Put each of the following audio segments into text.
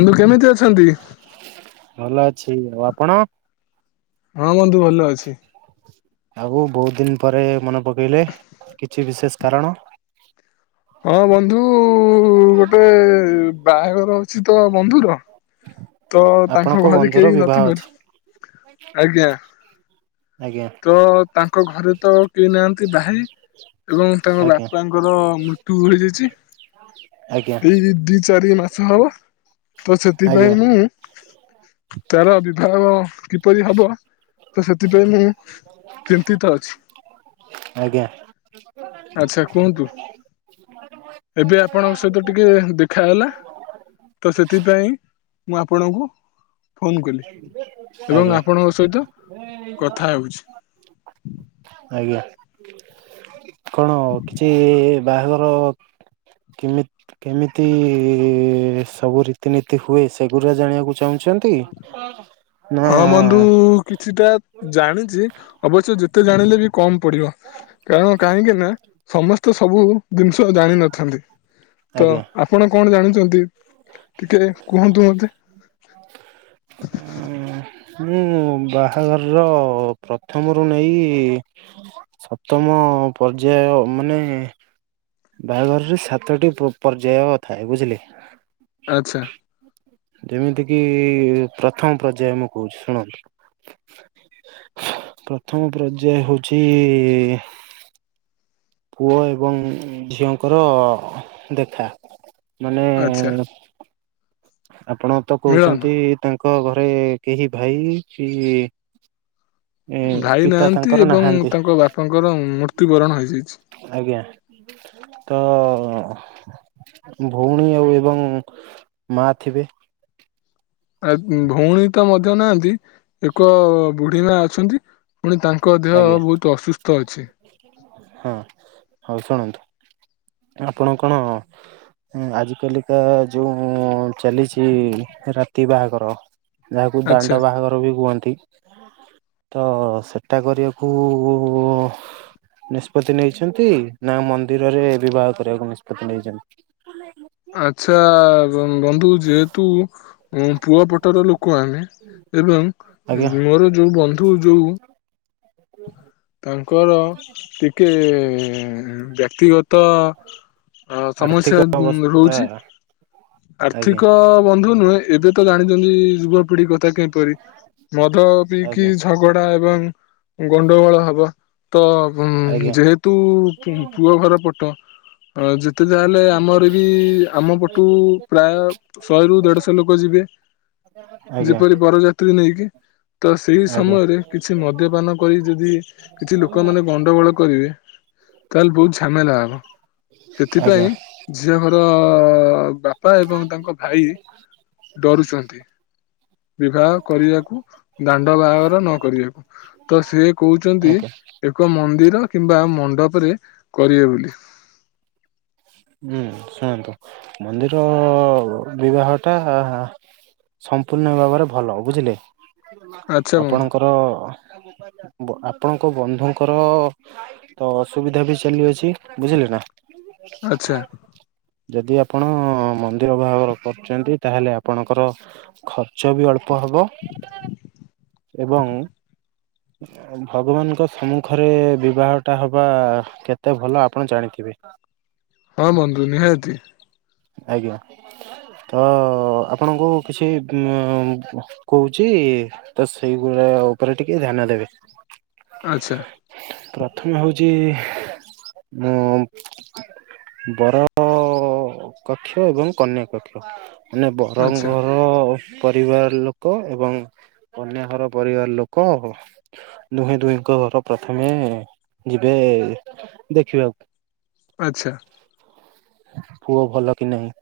କିନ୍ତୁ କେମିତି ଅଛନ୍ତି? ଭଲ ଅଛି ଆଉ ଆପଣ। ର? ହଁ ବନ୍ଧୁ ଭଲ ଅଛି। ଆଉ ବହୁତ ଦିନ ପରେ ମନେ ପକେଇଲେ କିଛି ବିଶେଷ କାରଣ? ହଁ ବନ୍ଧୁ ଗୋଟେ ବାହାଘର ଅଛି ତ ବନ୍ଧୁର ତ ତାଙ୍କ ଆପଣଙ୍କ ଘରେ ବନ୍ଧୁ ର କେହି ବିବାହ ନଥିବାରୁ ଅଛି ଆଜ୍ଞା ଆଜ୍ଞା। ତ ତାଙ୍କ ଘରେ ତ କେହି ନାହାନ୍ତି ଭାଇ ଏବଂ ତାଙ୍କ ଆଜ୍ଞା ବାପାଙ୍କର ମୃତ୍ୟୁ ହେଇଯାଇଛି ଆଜ୍ଞା। ଏଇ ଦି ଚାରି ମାସ ହବ ତ ଆଜ୍ଞା ସେଥିପାଇଁ କି ତାର ବିବାହ କିପରି ହବ। ତ ସେଥିପାଇଁ ମୁଁ ଚିନ୍ତିତ ଅଛି ଆଜ୍ଞା ଆଚ୍ଛା କୁହନ୍ତୁ [inaudible] [inaudible] ଏବେ ଆପଣଙ୍କ ସହିତ ଟିକେ ଦେଖା ହେଲା ତ ସେଥିପାଇଁ ମୁଁ ଆପଣଙ୍କୁ ଫୋନ୍ କଲି ଏବଂ ଆଜ୍ଞା ଆପଣଙ୍କ ସହିତ କଥା ହେଉଛି ଆଜ୍ଞା କଣ କିଛି ବାହାଘର କେମି କେମିତି ସବୁ ରୀତିନୀତି ହୁଏ ସେଗୁରା ଜାଣିବାକୁ ଚାହୁଁଛନ୍ତି ହଁ। ହଁ ବନ୍ଧୁ କିଛିଟା ଜାଣିଛି ଅବଶ୍ୟ ଯେତେ ଜାଣିଲେ ବି କମ ପଡିବ। କାରଣ କାହିଁକି ନା [inaudible] ସମସ୍ତେ ସବୁ ଜିନିଷ ଜାଣିନଥାନ୍ତି। ତ ଆଜ୍ଞା ଆପଣ କଣ ଜାଣିଚନ୍ତି ଟିକେ କୁହନ୍ତୁ ମତେ। ଆ। ହୁଁ ମୁଁ ବାହାଘରର ପ୍ରଥମରୁ ନେଇ ସପ୍ତମ ପର୍ଯ୍ୟାୟ ମାନେ ବାହାଘରରେ ସାତଟି ପ ପର୍ଯ୍ୟାୟ ଥାଏ ବୁଝିଲେ। ଆଚ୍ଛା। ଯେମିତି କିି ପ୍ରଥମ ପର୍ଯ୍ୟାୟ ମୁଁ କହୁଛି ଶୁଣନ୍ତୁ। ପ୍ରଥମ ପ୍ରର୍ଯ୍ୟାୟ ହଉଚି ପୁଅ ଏବଂ ଝିଅଙ୍କର ଦେଖା ମାନେ ଆଚ୍ଛା ଆପଣ ତ ମିଳନ କହୁଛନ୍ତି ତାଙ୍କ ଘରେ କେହି ଭାଇ କି ଏ ଭାଇ ପିତା ନାହାନ୍ତି ତାଙ୍କର ଏବଂ ନାହାନ୍ତି ତାଙ୍କ ବାପାଙ୍କର ମୃତ୍ୟୁବରଣ ହେଇଯାଇଛି। ଆଜ୍ଞା ତ ଭଉଣୀ ଆଉ ଏବଂ ମା ଥିବେ। ଆ ଭଉଣୀ ତ ମଧ୍ୟ ନାହାନ୍ତି ଏକ ବୁଢୀ ମା ଅଛନ୍ତି। ପୁଣି ତାଙ୍କ ଦେହ ଆଜ୍ଞା ବହୁତ ଅସୁସ୍ଥ ଅଛି। ହଁ ହଉ ଶୁଣନ୍ତୁ ଆପଣ କଣ ହୁଁ ଆଜି କାଲିକା ଯୋଉ ଚାଲିଚି ରାତି ବାହାଘର। ଯାହାକୁ ଆଚ୍ଛା ଦାଣ୍ଡ ବାହାଘର ବି କୁହନ୍ତି ତ ସେ ହେଟା କରିବାକୁ ନିଷ୍ପତି ନେଇଛନ୍ତି ନା ମନ୍ଦିରରେ ବିବାହ କରିବାକୁ ନିଷ୍ପତ୍ତି ନେଇଛନ୍ତି। ଆଚ୍ଛା ବନ୍ଧୁ ଯେହେତୁ ଉଁ ପୁଅ ପଟର ଲୋକ ଆମେ। ଏବଂ ଆଜ୍ଞା ମୋର ଯୋଉ ବନ୍ଧୁ ଯୋଉ ତାଙ୍କର ଟିକେ ବ୍ୟାକ୍ତିଗ ତ ଅ ଆର୍ଥିକ ସମସ୍ୟା ଅବସ୍ଥା ରହୁଛି। ଆଜ୍ଞା ଆର୍ଥିକ ବନ୍ଧୁ ନୁହେଁ ଏବେ ତ ଜାଣିଚନ୍ତି ଯୁବପିଢି କଥା କିପରି ମଦ ପିଇକି ଆଜ୍ଞା ଝ ଗଡା ଏବଂ ଗଣ୍ଡଗୋଳ ହବ ତ ଉଁ ଆଜ୍ଞା ଯେହେତୁ ପୁଅ ଘର ପଟ। ଅ ଯେତେ ଯାହେଲେ ଆମର ବି ଆମ ପଟୁ ପ୍ରାୟ ଶହେରୁୁ ଦେଢ ଶହ ଲୋକ ଯିବେ। ଯେ ଆଜ୍ଞା ପରି ବରଯାତ୍ରୀ ନେଇକି। ତ ସେଇ ଆଜ୍ଞା ସମୟରେ କିଛି ମଦ୍ୟପାନ କରି ଯଦି ଯିଏ ଲୋକମାନେ ଗଣ୍ଡଗୋଳ କରିବେ ତାହେଲେ ବହୁତ ଝାମେଲା ହବ। ଆଜ୍ଞା ସେଥିପାଇଁ ଝିଅହର ବାପା ଏବଂ ତାଙ୍କ ଭାଇ ଡରୁଛନ୍ତି। ବିବାହ କରିବାକୁ ଦାଣ୍ଡ ବାହାଘର ନ କରିବାକୁ। ତ ସେ କହୁଚନ୍ତି ଆଜ୍ଞା ଏକ ମନ୍ଦିର କିମ୍ବା ମଣ୍ଡପରେ କରିବେ ବୋଲି। ହୁଁ ଶୁଣନ୍ତୁ ମନ୍ଦିର ବିବାହ ଟା ସମ୍ପୂର୍ଣ୍ଣ ଭାବରେ ଭଲ ବୁଝିଲେ ଆଚ୍ଛା ବନ୍ଧୁ ଆପଣଙ୍କର ବ ଆପଣଙ୍କ ବନ୍ଧୁଙ୍କର ତ ଅସୁବିଧା ବି ଚାଲି ଅଛି ବୁଝିଲେ ନା। ଆଚ୍ଛା। ଯଦି ଆପଣ ମନ୍ଦିର ବାହାଘର କରୁଛନ୍ତି ତାହେଲେ ଆପଣଙ୍କର ଖର୍ଚ୍ଚ ବି ଅଳ୍ପ ହବ ଏବଂ ଭଗବାନଙ୍କ ସମ୍ମୁଖରେ ବିବାହଟା ହବା କେତେ ଭଲ ଆପଣ ଜାଣିଥିବେ। ହଁ ବନ୍ଧୁ ନିହାତି। ଆଜ୍ଞା। ତ ଆପଣଙ୍କୁ କିଛି କହୁଚି ତ ସେଇଭଳିଆ ଉପରେ ଟିକେ ଧ୍ୟାନ ଦେବେ। ଆଚ୍ଛା। ପ୍ରଥମେ ହଉଚି ମୁଁ ବର ତ କକ୍ଷ ଏବଂ କନ୍ୟା କକ୍ଷ। ମାନେ ଆଚ୍ଛା ବହରଙ୍ଗ [unintelligible] [unintelligible] ପରିବାର ଲୋକ ଏବଂ କନ୍ୟା ଘର ପରିବାର ଲୋକ ଦୁହେଁ ଦୁହିଙ୍କ ର [unintelligible] ପ୍ରଥମେ ଯିବେ ଦେଖିବାକୁ। ଆଚ୍ଛା। ପୁଅ ଭଲ କି ନାହିଁ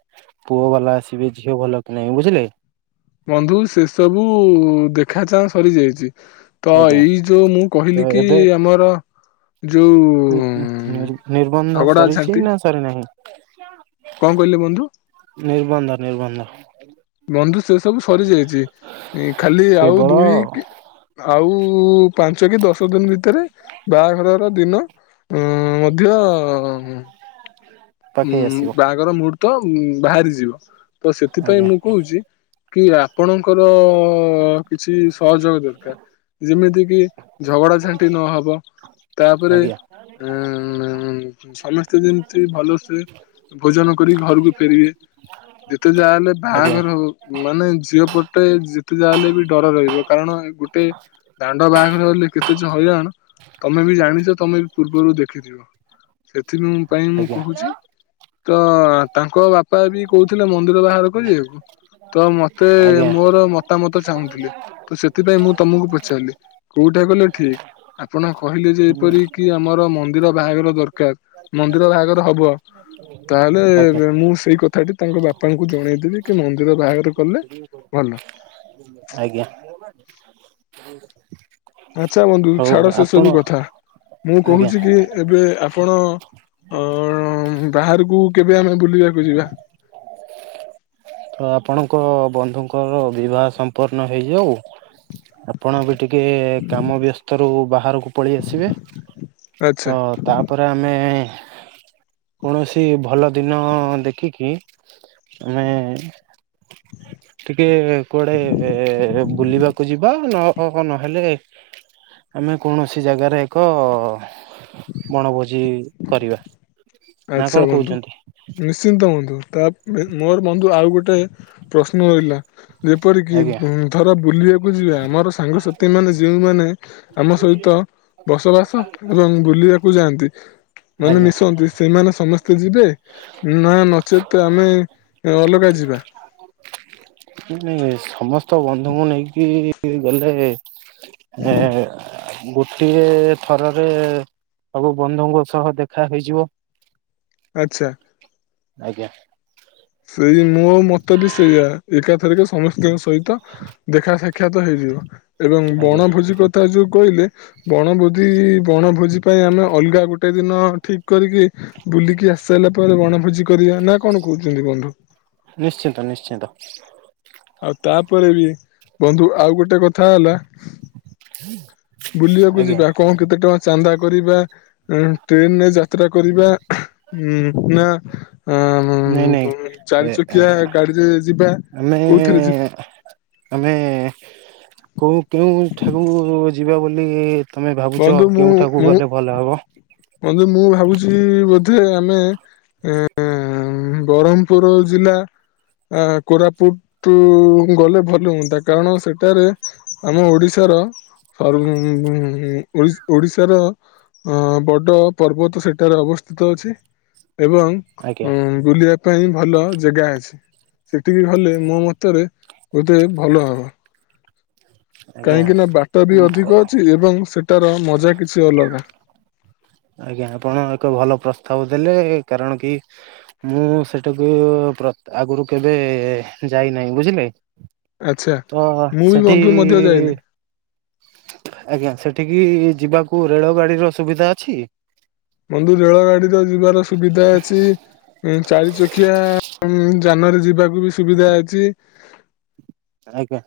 ପୁଅ ବାଲା ଆସିବେ ଝିଅ ଭଲ କି ନାହିଁ ବୁଝିଲେ। ବନ୍ଧୁ ସେ ସବୁ ଦେଖା ଚାଁ ସରି ଯାଇଛି। ତ ଆଜ୍ଞା ଏଇ ଯୋଉ ମୁଁ କହିଲି କି ଆମର ଯୋଉ [unintelligible] ନି ନିର୍ବନ୍ଧ ଝଗଡା ସରିଛି ଝାଣ୍ଟି ନା ସରିନାହିଁ? କଣ କହିଲେ ବନ୍ଧୁ? ନିର୍ବନ୍ଧ ନିର୍ବନ୍ଧ। ବନ୍ଧୁ ସେ ସବୁ ସରିଯାଇଛି ଖାଲି ଆଉ କେବଳ ଦୁଇ ଟି ଆଉ ପାଞ୍ଚ କି ଦଶ ଦିନ ଭିତରେ ବାହାଘରର ଦିନ ମ ମଧ୍ୟ ଉ ପାଖେଇ ଆସିବ ବାହାଘର ମୁର୍ ତ ବାହାରି ଯିବ ତ ସେଥିପାଇଁ ଆଜ୍ଞା ମୁଁ କହୁଛି କି ଆପଣଙ୍କର କିଛି ସହଯୋଗ ଦରକାର ଯେମିତି କିି ଝଗଡା ଝାଣ୍ଟି ନହବ। ତାପରେ ଆଜ୍ଞା ଉ ସମସ୍ତେ ଯେମିତି ଭଲସେ ଭୋଜନ କରି ଘରକୁ ଫେରିବେ। ଯେତେ ଯାହା ହେଲେ ଆଜ୍ଞା ବାହାଘର ମାନେ ଝିଅ ପଟେ ଯେତେ ଯାହା ହେଲେ ବି ଡର ରହିବ କାରଣ ଏଇ ଗୋଟେ ଦାଣ୍ଡ ବାହାଘର ହେଲେ କେତେ ଯେ ହଇରାଣ ତମେ ବି ଜାଣିଛ ତମେ ବି ପୂର୍ବରୁ ଦେଖିଥିବ। ସେଥିପାଇଁ ମୁଁ ଆଜ୍ଞା କହୁଛି ତ ତାଙ୍କ ବାପା ବି କହୁଥିଲେ ମନ୍ଦିର ବାହାଘର କରିବାକୁ ତ ମତେ ଆଜ୍ଞା ମୋର ମ ମତା ମତ ଚାହୁଁଥିଲେ ତ ସେଥିପାଇଁ ମୁଁ ତମକୁ ପଚାରିଲି କୋଉଟା କଲେ ଠିକ୍? ଆପଣ କହିଲେ ଯେ ଏପରି କି ଆମର ମନ୍ଦିର ବାହାଘର ଦରକାର ମନ୍ଦିର ବାହାଘର ହବ ତାହେଲେ ଆଜ୍ଞା ମୁଁ ସେଇ କଥାଟି ତାଙ୍କ ବାପାଙ୍କୁ ଜଣେଇବି କି ମନ୍ଦିର ବାହାଘର କଲେ ଭଲ। ଆଜ୍ଞା। [inaudible] [inaudible] ଆଚ୍ଛା ବନ୍ଧୁ ହଉ ଛାଡ ସେ ଆପଣ ସବୁ କଥା ମୁଁ ଆଜ୍ଞା କହୁଛି କି ଏବେ ଆପଣ ଅ ବାହାରକୁ କେବେ ଆମେ ବୁଲିବାକୁ ଯିବା? ତ ଆପଣଙ୍କ ବନ୍ଧୁଙ୍କର ବିବାହ ସମ୍ପନ୍ନ ହେଇଯାଉ ଆପଣ ବି ଟିକେ କାମ ବ୍ୟସ୍ତ ରୁ ବାହାରକୁ ପଳେଇ ଆସିବେ। [inaudible] ତ ତାପରେ ଆମେ କୌଣସି ଭଲ ଦିନ ଦେଖିକି ଆମେ ଟିକେ କୁଆଡେ ବୁଲିବାକୁ ଯିବା ନ ନହେଲେ ଆମେ କୌଣସି ଜାଗାରେ ଏକ ବଣଭୋଜି କରିବା। ନା ଆଛା କଣ ବନ୍ଧୁ କହୁଛନ୍ତି? [inaudible] ନିଶ୍ଚିନ୍ତ ବଧୁ ତା ମୋର ବନ୍ଧୁ ଆଉ ଗୋଟେ ପ୍ରଶ୍ନ ରହିଲା? ଯେପରିକି ଆଜ୍ଞା ବ ଧର ବୁଲିବାକୁ ଯିବା ଆମର ସାଙ୍ଗସଥି ମାନେ ଯେଉଁମାନେ ଆମ ସହିତ ବସବାସ ଏବଂ ବୁଲିବାକୁ ଯାଆନ୍ତି। ମାନେ [inaudible] ମିଶନ୍ତି ସେମାନେ ସମସ୍ତେ ଯିବେ ନା ନଚେତ୍ ଆମେ ଅଲଗା ଯିବା? ନାଇଁ ନାଇଁ ସମସ୍ତ ବନ୍ଧୁଙ୍କୁ ନେଇକି ଗଲେ ଏ ଗୋଟିଏ ଥରରେ ସବୁ ବନ୍ଧୁଙ୍କ ସହ ଦେଖା ହେଇଯିବ। ଆଚ୍ଛା। ଆଜ୍ଞା। ସେଇ ମୋ ମତ ବି ସେଇୟା ଏକାଥରକେ ସମସ୍ତିଙ୍କ ସହିତ ଦେଖା ସାଖ ସାଖ୍ୟାତ ହେଇଯିବ ଏବଂ ଆଜ୍ଞା ବଣଭୋଜି ତା ଯୋଉ କହିଲେ ବଣଭୋଜି ବଣଭୋଜି ପାଇଁ ଆମେ ଅଲଗା ଗୋଟେ ଦିନ ଠିକ କରିକି ବୁଲିକି ଆସାରିଲା ପରେ ଗଣଭୋଜି କରିବା ନା କଣ କହୁଚୁ? ନିଶ୍ଚିନ୍ତ ନିଶ୍ଚିନ୍ତ। ଆଉ ତାପରେ ବି ବନ୍ଧୁ ଆଉ ଗୋଟେ କଥା ହେଲା। ବୁଲିବାକୁ ଆଜ୍ଞା ଯିବା କଣ କେତେ ଟଙ୍କା ଚାନ୍ଦା କରିବା? ଟ୍ରେନରେ ଯାତ୍ରା କରିବା ଉ ନା ନାଇଁ ନାଇଁ ହୁଁ ଚାରି ଏ ଚକିଆ ଗାଡିରେ ଯିବା। ଆମେ କୋଉଥିରେ ଯିବା ଆମେ କଉ କେଉଁଠାକୁ ଯିବା ବୋଲି ତମେ ଭାବୁଛ ବନ୍ଧୁ କେଉଁଠାକୁ ଗଲେ ଭଲ ହବ? ବନ୍ଦୁ ମୁଁ ଭାବୁଛି ବୋଧେ ଆମେ ଏ ବ୍ରମପୁର ଜିଲ୍ଲା ଆ କୋରାପୁଟୁ ଗଲେ ଭଲ ହୁଅନ୍ତା କାରଣ ସେଠାରେ ଆମ ଓଡିଶାର ରୁ ଓଡିଶି ଓଡ଼ିଶାର ଅ ବଡ ପର୍ବତ ସେଠାରେ ଅବସ୍ଥିତ ଅଛି। ଏବଂ ଆଜ୍ଞା। ବୁଲିବା ପାଇଁ ଭଲ ଜେଗା ଅଛି। ସେଠିକି ଗଲେ ମୋ ମତରେ ବୋଧେ ଭଲ ହବ। ଆଜ୍ଞା କାହିଁକିନା ବାଟ ବି ଭ ଅଧିକ ଅଛି ଏବଂ ସେଟାର ମଜା କିଛି ଅଲଗା। ଆଜ୍ଞା ଆପଣ ଏକ ଭଲ ପ୍ରସ୍ତାବ ଦେଲେ କାରଣ କି ମୁଁ ସେଠାକୁ ପ୍ର ଆଗରୁ କେବେ ଯାଇନାହିଁ ବୁଝିଲେ। ଆଚ୍ଛା ତ ମୁଁ ବି ସେଠି ବନ୍ଧୁ ମଧ୍ୟ ଯାଇନି ଆଜ୍ଞା ସେଠିକି ଯିବାକୁ ରେଳ ଗାଡିର ସୁବିଧା ଅଛି? ବନ୍ଧୁ ରେଳ ଗାଡିର ଯିବାର ସୁବିଧା ଅଛି। ଚାରି ଚକିଆ ଯାନରେ ଯିବାକୁ ବି ସୁବିଧା ଅଛି। ଆଜ୍ଞା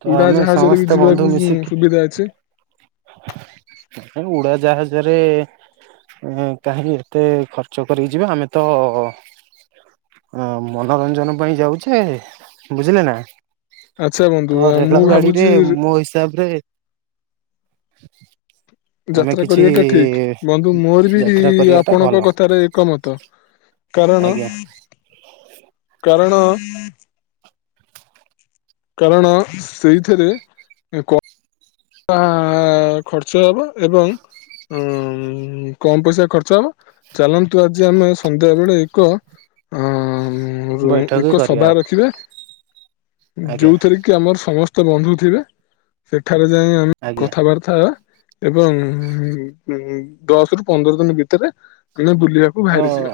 ତ ଉଡା ଆମେ ଜାହାଜରେ ବି ଯିବାକୁ ସୁବିଧା ଅଛି ହେ ଉଡାଜାହାଜରେ କାହିଁକି ଏତେ ଖର୍ଚ୍ଚ କରାଇ ଯିବା ଆମେ ତ ମନୋରଞ୍ଜନ ପାଇଁ ଯାଉଛେ ବୁଝିଲେ ନା ଆଚ୍ଛା ବନ୍ଧୁ ତ ରେଳ ମୁଁ ଗାଡିରେ ଭାବୁଛି ମୋ ହିସାବରେ ଆମେ ଯାତ୍ରା କିଛି କରିବାଟା ଠିକ୍ ବନ୍ଧୁ ମୋର ବି ଯାତ୍ରା କରିବା ଟା ଆପଣଙ୍କ ଭଲ କଥାରେ ଏକମତ କାରଣ ଆଜ୍ଞା କାରଣ କାରଣ ସେଇଥିରେ କ ଅବା ଖର୍ଚ୍ଚ ହବ ଏବଂ ଉଁ କମ୍ ପଇସା ଖର୍ଚ୍ଚ ହବ। ଚାଲନ୍ତୁ ଆଜି ଆମେ ସନ୍ଧ୍ୟା ବେଳେ ଏକୁଆ ବୈଠକ ଏକ କରିବା ସଭା ଆଉ ରଖିବା ଆଜ୍ଞା ଯୋଉଥିରେ କି ଆମର ସମସ୍ତ ବନ୍ଧୁ ଥିବେ ସେଠାରେ ଯାଇ ଆମେ ଆଜ୍ଞା କଥାବାର୍ତ୍ତା କଥା ହ ଏବଂ ଦଶ ରୁ ପନ୍ଦର ଦିନ ଭିତରେ ଆମେ ବୁଲିବାକୁ ତ ବାହାରିଯିବା।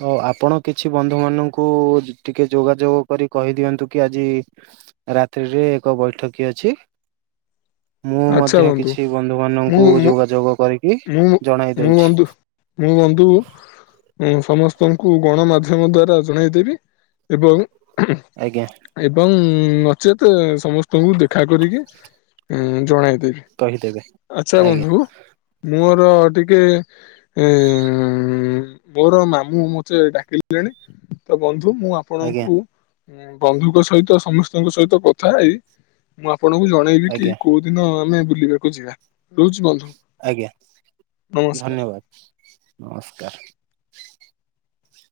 ତ ଆପଣ କିଛି ବନ୍ଧୁ ମାନଙ୍କୁ ଟିକେ ଯୋଗାଯୋଗ କରି କହିଦିଅନ୍ତୁ କି ଆଜି ରାତି ରେ ଯୋଉ ଏକ ବୈଠକି ଅଛି ମୁଁ ମଧ୍ୟ କିଛି ବନ୍ଧୁ ମୁଁ ମାନଙ୍କୁ ମୁଁ ଯୋଗାଯୋଗ କରିକି ମୁଁ ଜଣାଇ ମୁଁ ଦେଇଛି। ମୁଁ ବନ୍ଧୁ ମୁଁ ସମସ୍ତଙ୍କୁ ଗଣମାଧ୍ୟମ ଦ୍ଵାରା ଜଣାଇଦେବି ଏବଂ ଆଜ୍ଞା। ଏବଂ ନଚେତ୍ ସମସ୍ତଙ୍କୁ ଦେଖା କରିକି ଜଣାଇ କହିଦେବେ ଆଚ୍ଛା ଆଜ୍ଞା ବନ୍ଧୁ ମୋର ଟିକେ ଉଁ ମୋର ମାମୁଁ ମତେ ଡାକେଲେଣି ତ ବନ୍ଧୁ ମୁଁ ଆ ଆଜ୍ଞା ଆପଣଙ୍କୁ ବନ୍ଧୁଙ୍କ ସହିତ ସମସ୍ତଙ୍କ ସହିତ କଥା ହେଇ ମୁଁ ଆପଣଙ୍କୁ ମ ଏ ବିକି ଆଜ୍ଞା କୋଉ ଦିନ ଆମେ ବୁଲିବାକୁ ଯିବା? ରହୁଚି ବନ୍ଧୁ ଆଜ୍ଞା ନମସ୍କାର। ଧନ୍ୟବାଦ ନମସ୍କାର।